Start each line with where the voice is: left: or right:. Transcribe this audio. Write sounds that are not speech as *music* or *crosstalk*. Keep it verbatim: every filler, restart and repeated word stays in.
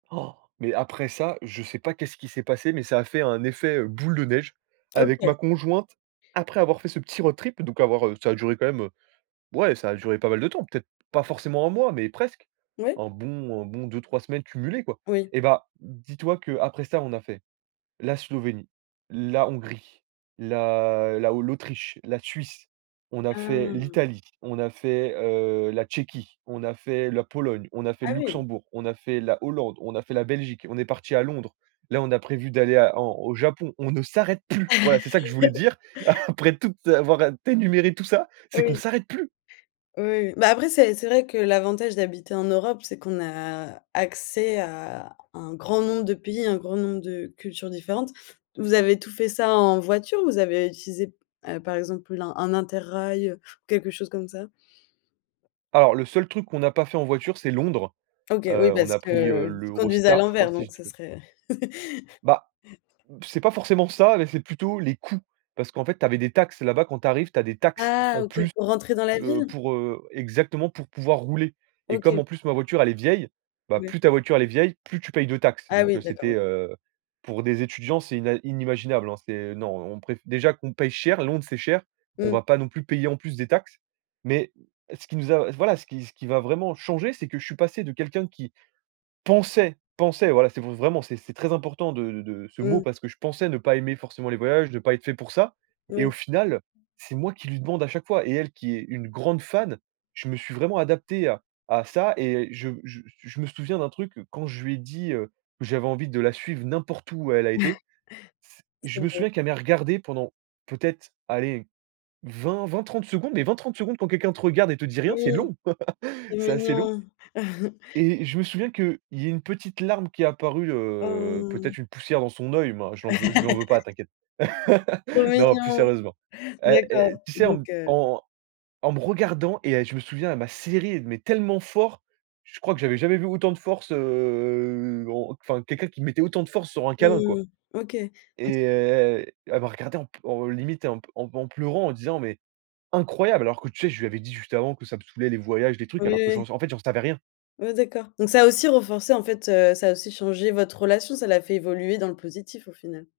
right: Oh mais après ça, je sais pas qu'est-ce qui s'est passé mais ça a fait un effet, heu, boule de neige, avec
left: OK.
right: ma conjointe, après avoir fait ce petit road trip, donc avoir ça a duré quand même, ouais ça a duré pas mal de temps, peut-être, pas forcément un mois mais presque,
left: Oui.
right: un bon un bon deux-trois semaines cumulées quoi
left: Oui.
right: et ben, dis-toi qu'après ça on a fait- la Slovénie, la Hongrie, la la o l'Autriche, la Suisse, on a fait,
left: Ah.
right: l'Italie, on a fait, heu, la Tchéquie, on a fait la Pologne, on a fait le
left: Ah oui.
right: Luxembourg, on a fait la Hollande, on a fait la Belgique et on est parti à Londres. Là on a prévu d'aller à en au Japon, on ne s'arrête plus. Voilà c'est ça que je voulais
left: *chuckles*
right: dire. *chuckles* Après tout, t'avoir t'énuméré tout ça, c'est qu'on
left: Oui.
right: s'arrête plus!
left: Oui, oui, ben après c'est c'est vrai que l'avantage d'habiter en Europe c'est qu'on a accès à un grand nombre de pays, un grand nombre de cultures différentes. Vous avez tout fait ça en voiture ou vous avez utilisé p heu, par exemple, un inter-rail, quelque chose comme ça?
right: Alors le seul truc qu'on n'a pas fait en voiture c'est Londres.
left: OK, oui
right: Heu, on
left: parce
right: a pris, heu,
left: qu'ils conduisent à
right: l'Eurostar je crois
left: l'envers
right: si
left: donc
right: je dis
left: ce
right: pas d
left: serait. *chuckles*
right: Ben, c'est pas forcément ça mais c'est plutôt les coûts, parce qu'en fait tu avais des taxes là-bas quand tu arrives tu as des taxes,
left: Ah
right: en
left: OK
right: plus,
left: pour rentrer dans la
right: heu,
left: ville?
right: pour, heu, exactement pour pouvoir rouler et comme
left: OK.
right: en plus, ma voiture elle est vieille, ben plus
left: Ouais.
right: ta voiture, elle est vieille, plus tu payes de taxes
left: Ah
right: donc
left: oui,
right: heu,
left: d'accord.
right: c'était,
left: O
right: heu, pour des étudiants c'est ina inimaginable hein, c'est non on préf déjà qu'on paye cher Londres c'est cher. On
left: Mmh.
right: va pas non plus payer en plus des taxes mais ce qui nous a voilà ce qui ce qui va vraiment changer c'est que je suis passé de quelqu'un qui, pensait pensait voilà c'est v vraiment c'est c'est très important de de ce mot
left: Mmh.
right: parce que je pensais ne pas aimer forcément les voyages de pas être fait pour ça et
left: Oui.
right: au final, c'est moi qui lui demande à chaque fois et elle qui est une grande fan. Je me suis vraiment adapté à à ça et je je je me souviens d'un truc que quand je lui ai dit, heu, que j'avais envie de la suivre n'importe où elle a été
left: *chuckles*
right: je
left: C'est
right: me
left: beau.
right: souviens qu'elle m'ait regardé pendant, peut-être, allez, vingt-vingt-trente secondes mais vingt-trente secondes quand quelqu'un te regarde et te dit rien c'est
left: Oui,
right: long,
left: c'est
right: *chuckles* c'est assez long
left: mignon. *chuckles*
right: et je me souviens qu'il y a une petite larme qui est apparue,
left: Oh,
right: heu,
left: mmh.
right: peut-être une poussière dans son oeil ben, je lui en veux je lui en
left: *laughs*
right: veux pas t'inquiète.
left: Trop
right: *laughs* Non plus
left: mignon.
right: sérieusement, hé, hé
left: D'accord,
right: tu sais? En
left: donc
right: m
left: heu
right: en en me regardant et elle je me souviens elle m'a serré, mais tellement fort. Je crois que j'avais jamais vu autant de force, heu, en enfin quelqu'un qui mettait autant de force sur un câlin quoi
left: Mmh mh, OK. *unintelligible*
right: et elle elle m'a regardé en pl en limite en p en en pleurant en disant mais: «Incroyable!» alors que tu sais? Je lui avais dit juste avant que ça me soûlait les voyages des
left: Oui,
right: trucs
left: oui,
right: alors que j'en
left: oui.
right: en fait, j'en savais rien.
left: Oui, d'accord, donc ça a aussi renforcé en fait, heu, ça a aussi changé votre relation ça l'a fait évoluer dans le positif au final?